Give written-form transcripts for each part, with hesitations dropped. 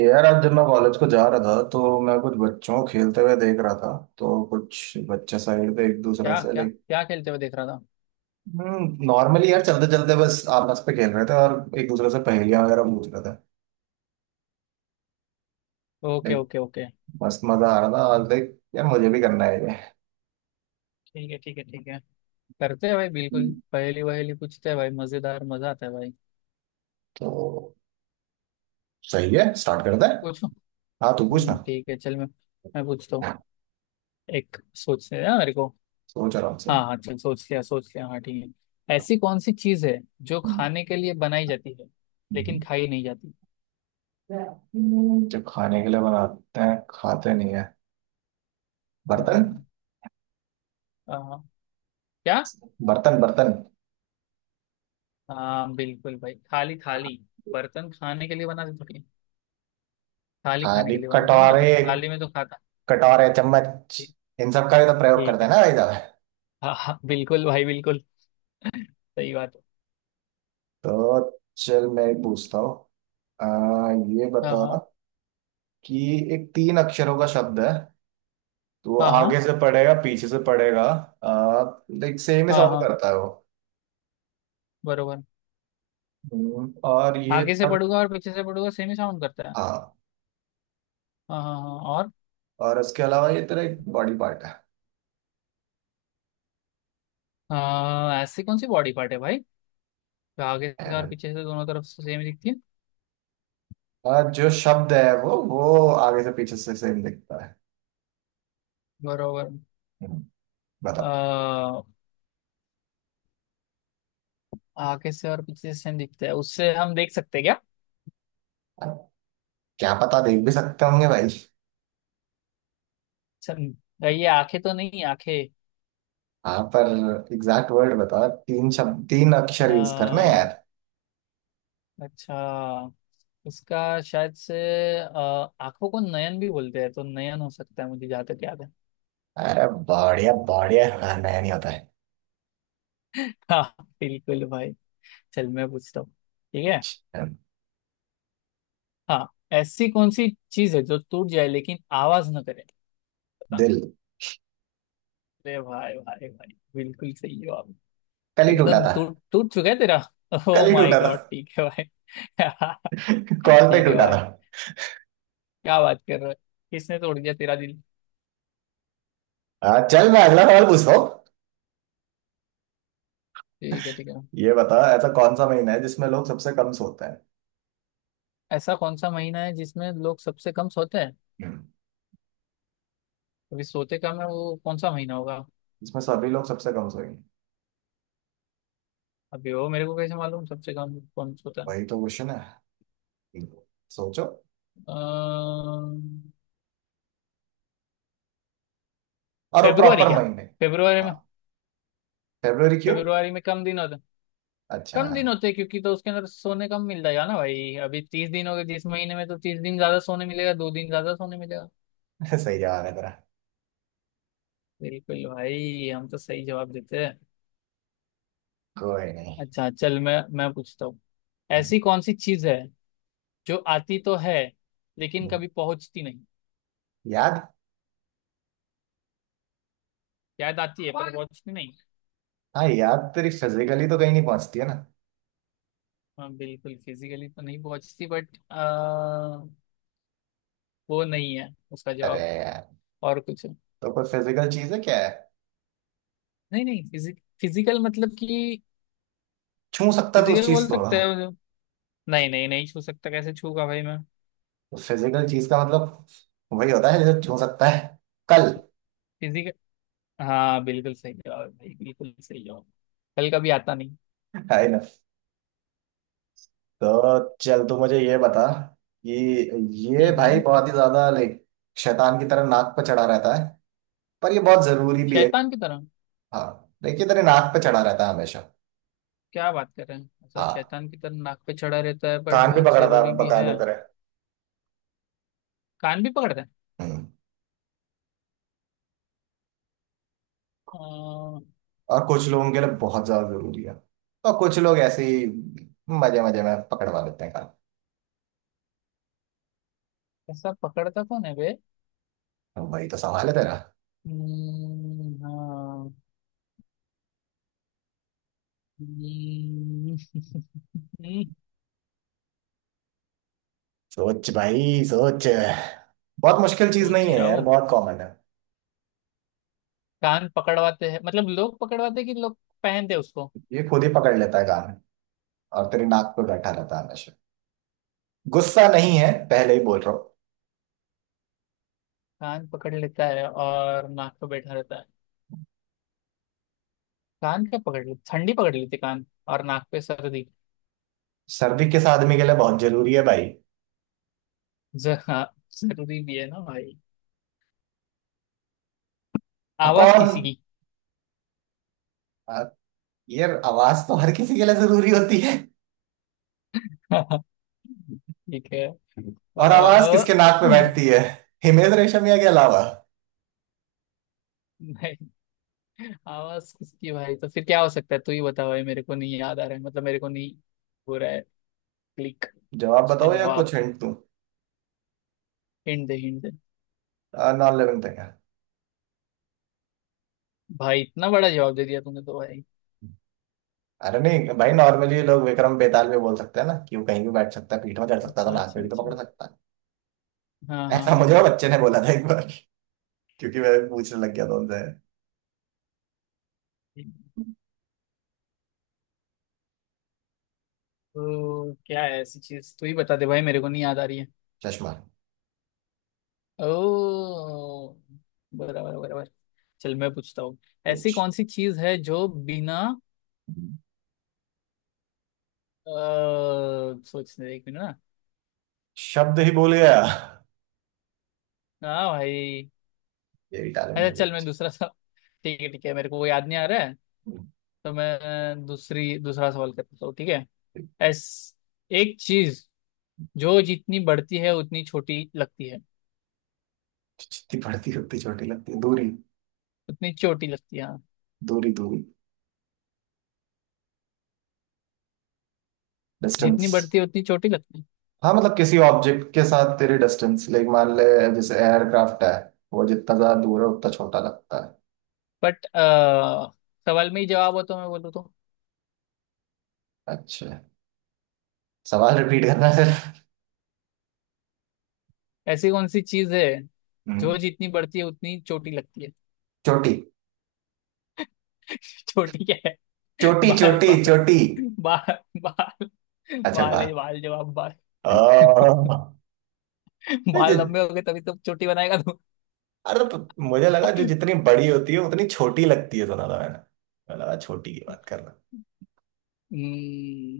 यार आज जब मैं कॉलेज को जा रहा था तो मैं कुछ बच्चों को खेलते हुए देख रहा था। तो कुछ बच्चे साइड पे एक दूसरे क्या से क्या लाइक क्या खेलते हुए देख रहा था? नॉर्मली यार चलते चलते बस आपस पे खेल रहे थे और एक दूसरे से पहेलियां वगैरह पूछ रहे थे। Okay like okay okay. मस्त मजा आ रहा था और लाइक यार मुझे भी करना है ये। ठीक है ठीक है ठीक है। करते हैं भाई, बिल्कुल हम्म। पहेली वहेली पूछते हैं भाई, मजेदार, मजा आता है भाई। तो सही है स्टार्ट करते हैं। पूछो। हाँ तू पूछ ना। ठीक है, चल मैं पूछता हूँ। एक सोचने दे ना मेरे को। सोच आराम से। हाँ हाँ, चल, सोच लिया सोच लिया, हाँ ठीक है। ऐसी कौन सी चीज है जो खाने के लिए बनाई जाती है लेकिन हम्म। खाई नहीं जाती? जो खाने के लिए बनाते हैं खाते नहीं है। बर्तन हम्म, आ, क्या? बर्तन बर्तन। हाँ बिल्कुल भाई, थाली थाली। बर्तन खाने के लिए बनाते थोड़ी है। थाली खाने थाली के लिए बनाते हैं ना, कटोरे मतलब थाली में तो खाता। कटोरे चम्मच इन सब का भी तो प्रयोग ठीक करते है। हैं ना भाई साहब। हाँ हाँ, बिल्कुल भाई, बिल्कुल। सही बात है। तो चल मैं एक पूछता हूँ। आ, ये हाँ बता हाँ कि एक तीन अक्षरों का शब्द है। तो हाँ। हाँ आगे से पढ़ेगा पीछे से पढ़ेगा। लाइक सेम ही हाँ साउंड हाँ। करता है वो। बरोबर। और ये आगे से तक। पढ़ूंगा और पीछे से पढ़ूंगा, सेम ही साउंड करता है। हाँ हाँ हाँ हाँ। और और उसके अलावा ये तेरा एक बॉडी पार्ट है। ऐसी कौन सी बॉडी पार्ट है भाई जो आगे है से और ना? पीछे से दोनों तरफ से सेम दिखती है? जो शब्द है वो आगे से पीछे से सेम दिखता है। बरोबर। हम्म, बताओ। आ, आगे से और पीछे से सेम दिखता है, उससे हम देख सकते हैं क्या? क्या पता देख भी सकते होंगे भाई। सम- ये आंखें तो नहीं? आंखें? हाँ पर एग्जैक्ट वर्ड बताओ तीन शब्द तीन अक्षर यूज करना है आ, यार। अच्छा, इसका शायद से अ, आंखों को नयन भी बोलते हैं, तो नयन हो सकता है, मुझे जहाँ तक याद है। अरे बढ़िया बढ़िया हाँ नया नहीं होता है। हाँ बिल्कुल भाई। चल मैं पूछता हूँ। ठीक है। अच्छा, हाँ, ऐसी कौन सी चीज है जो टूट जाए लेकिन आवाज ना करे? बता। दिल। अरे भाई भाई भाई, बिल्कुल सही हो आप। कल ही टूटा एकदम था। टूट टूट चुका है तेरा। ओ कल ही माय टूटा था। गॉड, ठीक है भाई। कॉल पे ठीक है टूटा था। भाई। क्या बात कर रहा है? किसने तोड़ दिया तेरा दिल? हाँ चल मैं अगला सवाल पूछता हूँ। ठीक है ठीक है। ये बताओ ऐसा कौन सा महीना है जिसमें लोग सबसे कम सोते हैं। ऐसा कौन सा महीना है जिसमें लोग सबसे कम सोते हैं? हम्म। अभी सोते कम है वो कौन सा महीना होगा? जिसमें सभी लोग सबसे कम सोएंगे। अभी वो मेरे को कैसे मालूम सबसे कम कौन सोता है? वही तो क्वेश्चन है। हम्म। सोचो। अ, और वो फेब्रुआरी प्रॉपर क्या? महीने। फेब्रुआरी हाँ में। फरवरी क्यों। फेब्रुआरी में कम दिन होते। अच्छा। कम दिन होते हैं क्योंकि, तो उसके अंदर सोने कम मिल जाएगा ना भाई। अभी तीस दिन हो गए जिस महीने में, तो तीस दिन ज्यादा सोने मिलेगा, दो दिन ज्यादा सोने मिलेगा। सही जवाब है तेरा। बिल्कुल भाई, हम तो सही जवाब देते हैं। कोई नहीं। अच्छा, चल मैं पूछता हूँ। हम्म। ऐसी कौन सी चीज है जो आती तो है लेकिन हम्म। कभी पहुंचती नहीं? याद। शायद आती है पर पहुंचती नहीं। हाँ यार तेरी फिजिकली तो कहीं नहीं पहुंचती है ना। हाँ बिल्कुल, फिजिकली तो नहीं पहुंचती, बट वो नहीं है उसका अरे जवाब। यार। और कुछ है। तो कोई फिजिकल चीज है क्या है। नहीं नहीं, फिजिकल मतलब कि, छू सकता तो उस फिजिकल चीज बोल को। सकते हैं मुझे। नहीं नहीं नहीं, छू सकता, कैसे छूगा भाई मैं? तो फिजिकल चीज का मतलब वही होता है जैसे छू सकता है। कल। फिजिकल। हाँ बिल्कुल सही जवाब है भाई, बिल्कुल सही जवाब। कल कभी आता नहीं। है ना। तो चल तू मुझे ये बता कि ये हम्म भाई हम्म। बहुत ही ज्यादा लाइक शैतान की तरह नाक पर चढ़ा रहता है। पर ये बहुत जरूरी भी है। शैतान की तरह? हाँ। देखिए तेरे नाक पे चढ़ा रहता है हमेशा। क्या बात कर रहे हैं? अच्छा, हाँ। शैतान की तरह नाक पे चढ़ा रहता है बट कान भी बहुत पकड़ता जरूरी है भी बकायदा है। तेरे। कान भी पकड़ता है? हम्म, अह, और कुछ लोगों के लिए बहुत ज्यादा जरूरी है। और कुछ लोग ऐसे ही मजे मजे में पकड़वा देते हैं काम। ऐसा पकड़ता कौन है बे? अब वही तो सवाल है तेरा। हाँ। हम्म, सोच भाई सोच। बहुत मुश्किल चीज सोच नहीं ही है रहा यार हूँ। बहुत कॉमन है। कान पकड़वाते हैं, मतलब लोग पकड़वाते हैं कि लोग पहनते हैं उसको। ये खुद ही पकड़ लेता है काम। और तेरी नाक पे बैठा रहता है हमेशा। गुस्सा नहीं है पहले ही बोल रहा हूँ। कान पकड़ लेता है और नाक पे बैठा रहता है? कान क्या पकड़ ले? ठंडी पकड़ लेती कान और नाक पे सर्दी। सर्दी किस आदमी के लिए बहुत जरूरी है भाई। हाँ, जरूरी भी है ना भाई। और आवाज किसी कौन। की? आ, यार आवाज तो हर किसी के लिए जरूरी होती है। ठीक है। और आवाज किसके नाक पे बैठती है हिमेश रेशमिया के अलावा। नहीं, आवाज किसकी भाई, तो फिर क्या हो सकता है? तू ही बता भाई, मेरे को नहीं याद आ रहा है, मतलब मेरे को नहीं हो रहा है क्लिक। जवाब उसका बताओ या जवाब। कुछ हिंट दूं? हिंट दे हिंट दे। नॉन लिविंग थिंग है। भाई इतना बड़ा जवाब दे दिया तूने तो भाई। अरे नहीं भाई नॉर्मली लोग विक्रम बेताल भी बोल सकते हैं ना कि वो कहीं भी बैठ सकता है पीठ में चढ़ सकता है तो अच्छा नाक पे अच्छा भी तो अच्छा। पकड़ सकता हाँ है हाँ ऐसा मुझे वो हाँ। बच्चे ने बोला था एक बार क्योंकि मैं पूछने लग गया था उनसे। हाँ तो क्या है ऐसी चीज, तू ही बता दे भाई, मेरे को नहीं याद आ रही है। चश्मा। ओ, बराबर बराबर। चल मैं पूछता हूँ। ऐसी कुछ कौन सी चीज है जो बिना अ, सोचने एक मिनट ना। शब्द ही बोल गया। हाँ भाई। यही टैलेंट अच्छा, मुझे। चल मैं दूसरा सवाल। ठीक है ठीक है, मेरे को वो याद नहीं आ रहा है, तो मैं दूसरी दूसरा सवाल करता हूँ, ठीक है। एस, एक चीज जो जितनी बढ़ती है उतनी छोटी लगती है। जितनी बढ़ती उतनी छोटी लगती है। दूरी उतनी छोटी लगती है, हाँ। दूरी दूरी। डिस्टेंस। जितनी बढ़ती है उतनी छोटी लगती है। हाँ मतलब किसी ऑब्जेक्ट के साथ तेरी डिस्टेंस लाइक मान ले जैसे एयरक्राफ्ट है वो जितना ज्यादा दूर है उतना छोटा लगता बट सवाल में ही जवाब हो तो मैं बोलूँ तो। है। अच्छा। सवाल रिपीट करना है। ऐसी कौन सी चीज है सर। जो जितनी बढ़ती है उतनी चोटी लगती है? चोटी चोटी क्या है? चोटी बाल चोटी बाल। चोटी। बाल बाल। अच्छा बाल बाय। है बाल, जवाब बाल। आह, ये बाल लंबे जि- हो गए तभी तो चोटी बनाएगा तू। अरे तो मुझे लगा जो जितनी बड़ी होती है उतनी छोटी लगती है सुना था मैंने। मैं लगा छोटी की बात करना। हम्म,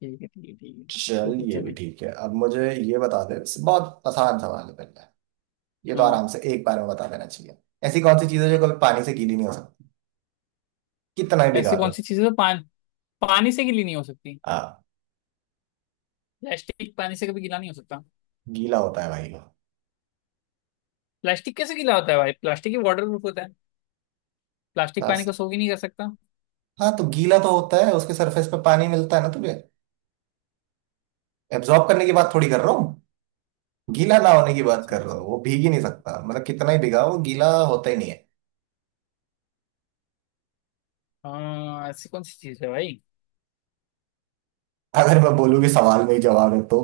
ठीक है ठीक है ठीक है। तू चल पूछ ये भी अभी। ठीक है अब मुझे ये बता दे। बहुत आसान सवाल है पहले। ये तो हाँ। आराम से एक बार में बता देना चाहिए। ऐसी कौन सी चीज है जो कभी पानी से गीली नहीं हो सकती कितना ही ऐसी भिगा दो। कौन सी चीज़ है जो पानी से गीली नहीं हो सकती? हाँ। प्लास्टिक पानी से कभी गीला नहीं हो सकता। गीला होता है भाई वो। प्लास्टिक कैसे गीला होता है भाई? प्लास्टिक ही वाटर प्रूफ होता। प्लास्टिक पानी बस। को सोख ही नहीं कर सकता। हाँ तो गीला तो होता है उसके सरफेस पे पानी मिलता है ना तुझे। एब्जॉर्ब करने की बात थोड़ी कर रहा हूँ। गीला ना होने की बात अच्छा कर रहा अच्छा। हूँ वो भीग ही नहीं सकता मतलब कितना ही भिगा वो गीला होता ही नहीं है। हाँ, ऐसी कौन सी चीज है भाई? अगर मैं बोलूँ कि सवाल में ही जवाब है तो।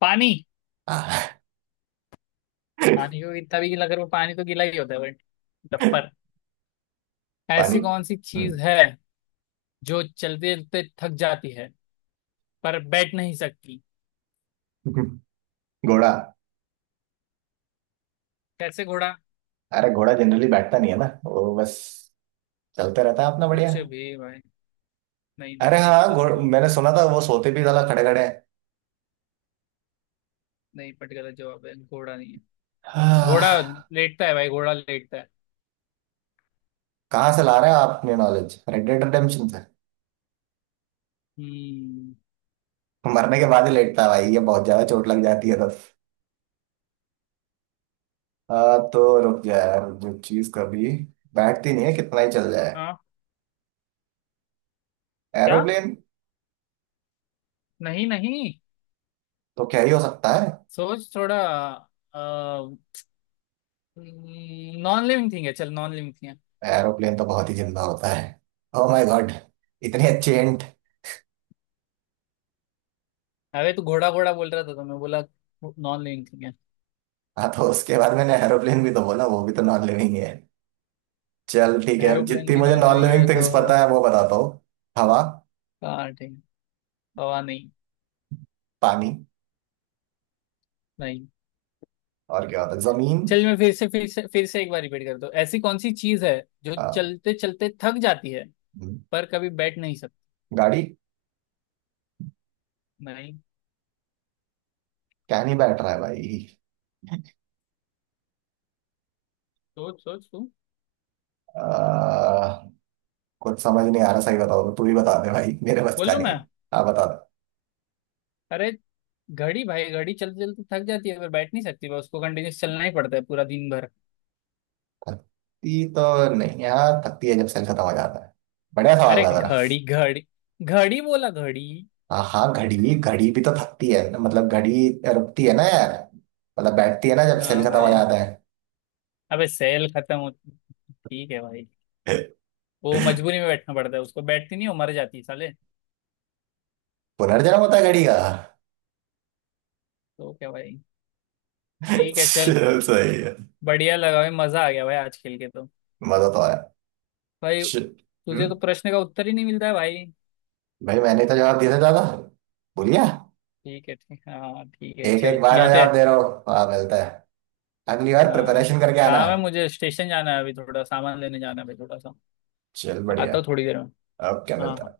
पानी? हाँ। पानी को कितना भी गीला करो, पानी तो गीला ही होता है बट डफर। पानी। ऐसी कौन सी हम्म। चीज है जो चलते चलते थक जाती है पर बैठ नहीं सकती? घोड़ा। कैसे घोड़ा? अरे घोड़ा जनरली बैठता नहीं है ना वो बस चलते रहता है अपना बढ़िया। कुछ भी भाई। नहीं नहीं, अरे ये तो हाँ गलत घोड़ जवाब है। मैंने सुना था वो सोते भी साला खड़े खड़े हैं। नहीं, बट गलत जवाब है, घोड़ा नहीं है। घोड़ा हाँ, लेटता है भाई, घोड़ा लेटता है। कहाँ से ला रहे हैं आप अपनी नॉलेज रेड डेड रिडेम्पशन से। हम्म। मरने के बाद ही लेटता है भाई ये बहुत ज्यादा चोट लग जाती है तब। हाँ, तो रुक जा यार जो चीज कभी बैठती नहीं है कितना ही चल जाए। हाँ। क्या? एरोप्लेन। नहीं नहीं, तो क्या ही हो सकता है। सोच थोड़ा। नॉन लिविंग थिंग है, चल नॉन लिविंग थिंग है। एरोप्लेन तो बहुत ही जिंदा होता है। ओ माय गॉड इतनी अच्छी हिंट। अरे तू घोड़ा घोड़ा बोल रहा था तो मैं बोला नॉन लिविंग थिंग है। हाँ तो उसके बाद मैंने एरोप्लेन भी तो बोला वो भी तो नॉन लिविंग ही है। चल ठीक है एरोप्लेन जितनी भी मुझे नॉन नॉन लिविंग है लिविंग तो। थिंग्स पता है वो बताता हूँ। हवा। हाँ ठीक। हवा नहीं। पानी। नहीं। और क्या होता है जमीन। चल मैं फिर से फिर से फिर से एक बार रिपीट कर दो। ऐसी कौन सी चीज है जो अ, चलते चलते थक जाती है हम्म, पर कभी बैठ नहीं सकती? गाड़ी। नहीं। क्या नहीं बैठ रहा है भाई। सोच सोच तू। अ, कुछ समझ नहीं आ रहा सही बताओ तो तू ही बता दे भाई मेरे बस का बोलू नहीं है। मैं? हाँ बता दे। अरे घड़ी भाई, घड़ी चलते चलते थक जाती है पर बैठ नहीं सकती, बस उसको कंटिन्यूस चलना ही पड़ता है पूरा दिन भर। थकती तो नहीं है हाँ थकती है जब सेल खत्म हो जाता है। बढ़िया सवाल अरे था जरा। घड़ी घड़ी, घड़ी बोला, घड़ी। हाँ हाँ घड़ी घड़ी भी तो थकती है मतलब घड़ी रुकती है ना यार। मतलब बैठती है ना जब सेल हाँ खत्म हो भाई, जाता है। अबे सेल खत्म होती, ठीक है भाई, वो मजबूरी में बैठना पड़ता है उसको, बैठती नहीं, वो मर जाती है साले। पुनर्जन्म होता है घड़ी का। तो क्या भाई? ठीक है चल। चल, सही है। बढ़िया लगा भाई, मजा आ गया भाई आज खेल के तो। मजा तो आया। भाई, श- तुझे हम्म। तो प्रश्न का उत्तर ही नहीं मिलता है भाई। भाई मैंने तो जवाब दिया था दादा। भूल गया। ठीक है, ठीक, हाँ ठीक है, एक एक चल बार में मिलते जवाब हैं। दे रहा हो। हाँ मिलता है। अगली बार हाँ, प्रिपरेशन करके आना। काम है, मुझे स्टेशन जाना है अभी, थोड़ा सामान लेने जाना है अभी थोड़ा सा। चल बढ़िया। आता हूँ थोड़ी देर में। अब क्या हाँ मिलता हाँ। है।